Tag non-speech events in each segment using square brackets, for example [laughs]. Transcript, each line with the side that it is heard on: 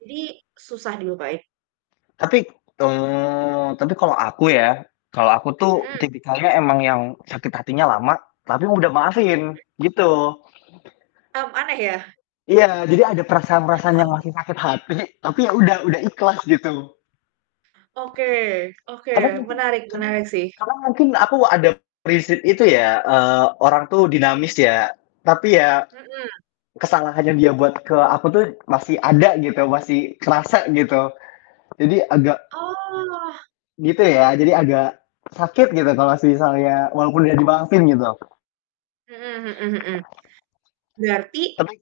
right: Jadi susah dilupain?
left: Tapi, teng tapi kalau aku ya, kalau aku tuh
right: Mhm.
left: tipikalnya emang yang sakit hatinya lama, tapi mudah maafin
right: Hmm.
left: gitu.
right: Hmm, aneh ya?
left: Iya, jadi ada perasaan-perasaan yang masih sakit hati, tapi ya udah udah ikhlas gitu.
right: Oke oke,
left: Telat mungkin
right: menarik
left: karena
right: menarik sih.
left: karena mungkin aku ada prinsip itu ya, eee, orang tuh
right: Mhm.
left: dinamis ya, tapi ya
right: Mhm.
left: kesalahannya dia buat ke aku tuh masih ada gitu masih kerasa gitu jadi agak
right: Oh.
left: gitu ya, jadi agak sakit gitu kalau misalnya walaupun udah dimaafin gitu.
right: Mhm mhm mhm. Berarti
left: Tapi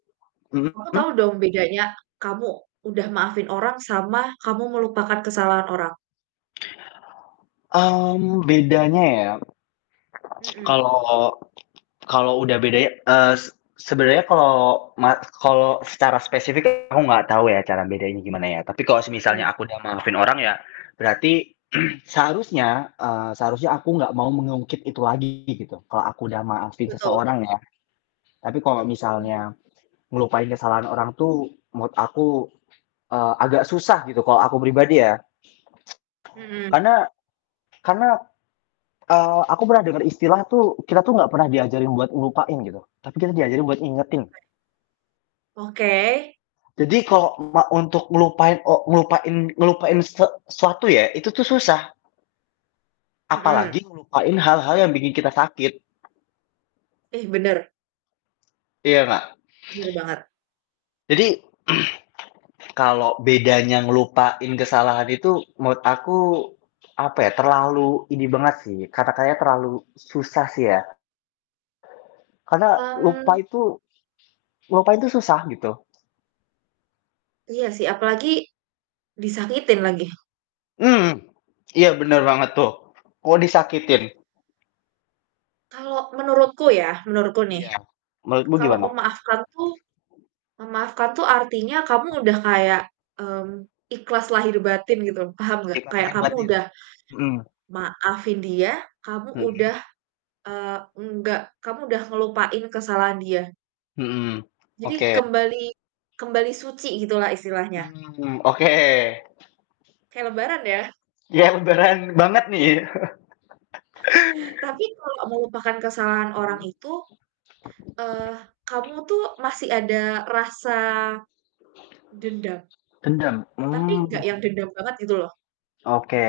right: kamu tau
left: mhm?
right: dong bedanya kamu udah maafin orang sama kamu melupakan kesalahan orang?
left: Mmm, bedanya ya [tsk]
right: Mhm.
left: kalau kalau udah beda ya, es sebenarnya kalau ma kalau secara spesifik aku nggak tahu ya cara bedainnya gimana ya. Tapi kalau semisalnya
right: Iya.
left: akunya maafin orang ya, berarti [clears throat] seharusnya, eee, seharusnya aku nggak mau mengungkit itu lagi gitu, kalau aku udah maafin
right: Betul.
left: seseorang ya. Tapi kalau
right: Mhm.
left: misalnya ngelupain kesalahan orang tuh menurut aku, eee, agak susah gitu kalau aku pribadi ya. [tsk]
right: Mhm.
left: Karena karena eee, aku pernah denger istilah tuh kita tuh nggak pernah diajarin buat ngelupain gitu, tapi kita diajarin buat ngingetin.
right: Oke.
left: Jadi kalau ma untuk melupain o ngelupain ngelupain sek suatu ya, itu tuh susah. Apalagi
right: Mhm.
left: ngelupain hal-hal yang bikin kita sakit.
right: Ih, bener.
left: Iya gak?
right: Bener banget.
left: Jadi, [clears throat] kalau bedanya ngelupain kesalahan itu menurut aku, apa ya, terlalu ini banget sih kata-katanya terlalu susah sih ya. Karena lupa
right: Mmm.
left: itu ngelupain tuh susah, gitu.
right: Iya sih, apa lagi disakitin lagi.
left: Mmm, iya bener banget tuh. Kok disakitin?
right: Kalau
left: [clears throat]
right: menurutku ya, menurutku nih
left: Iya, menurutmu
right: kalau
left: gimana?
right: memaafkan tuh memaafkan tuh artinya kamu udah kayak, mmm, ikhlas lahir batin gitu, paham gak?
left: Ikhlas
right: Kayak
left: lahir
right: kamu
left: batin,
right: udah
left: mhm.
right: maafin dia, kamu
left: Mhm?
right: udah, eee, enggak kamu udah ngelupain kesalahan dia.
left: Mhm,
right: Jadi
left: oke.
right: kembali kembali suci gitulah istilahnya.
left: Hmm, oke.
right: Kaya Lebaran ya.
left: Yang beneran banget nih? [laughs]
right: [chuckles] Tapi kalau melupakan kesalahan orang
left: Mhm.
right: itu, eee, kamu tuh masih ada rasa dendam
left: Dendam?
right: tapi
left: Hmm.
right: gak yang dendam banget gitu loh.
left: Oke.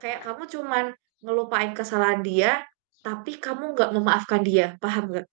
right: Kayak kamu cuman ngelupain kesalahan dia, tapi kamu gak memaafkan dia, paham nggak?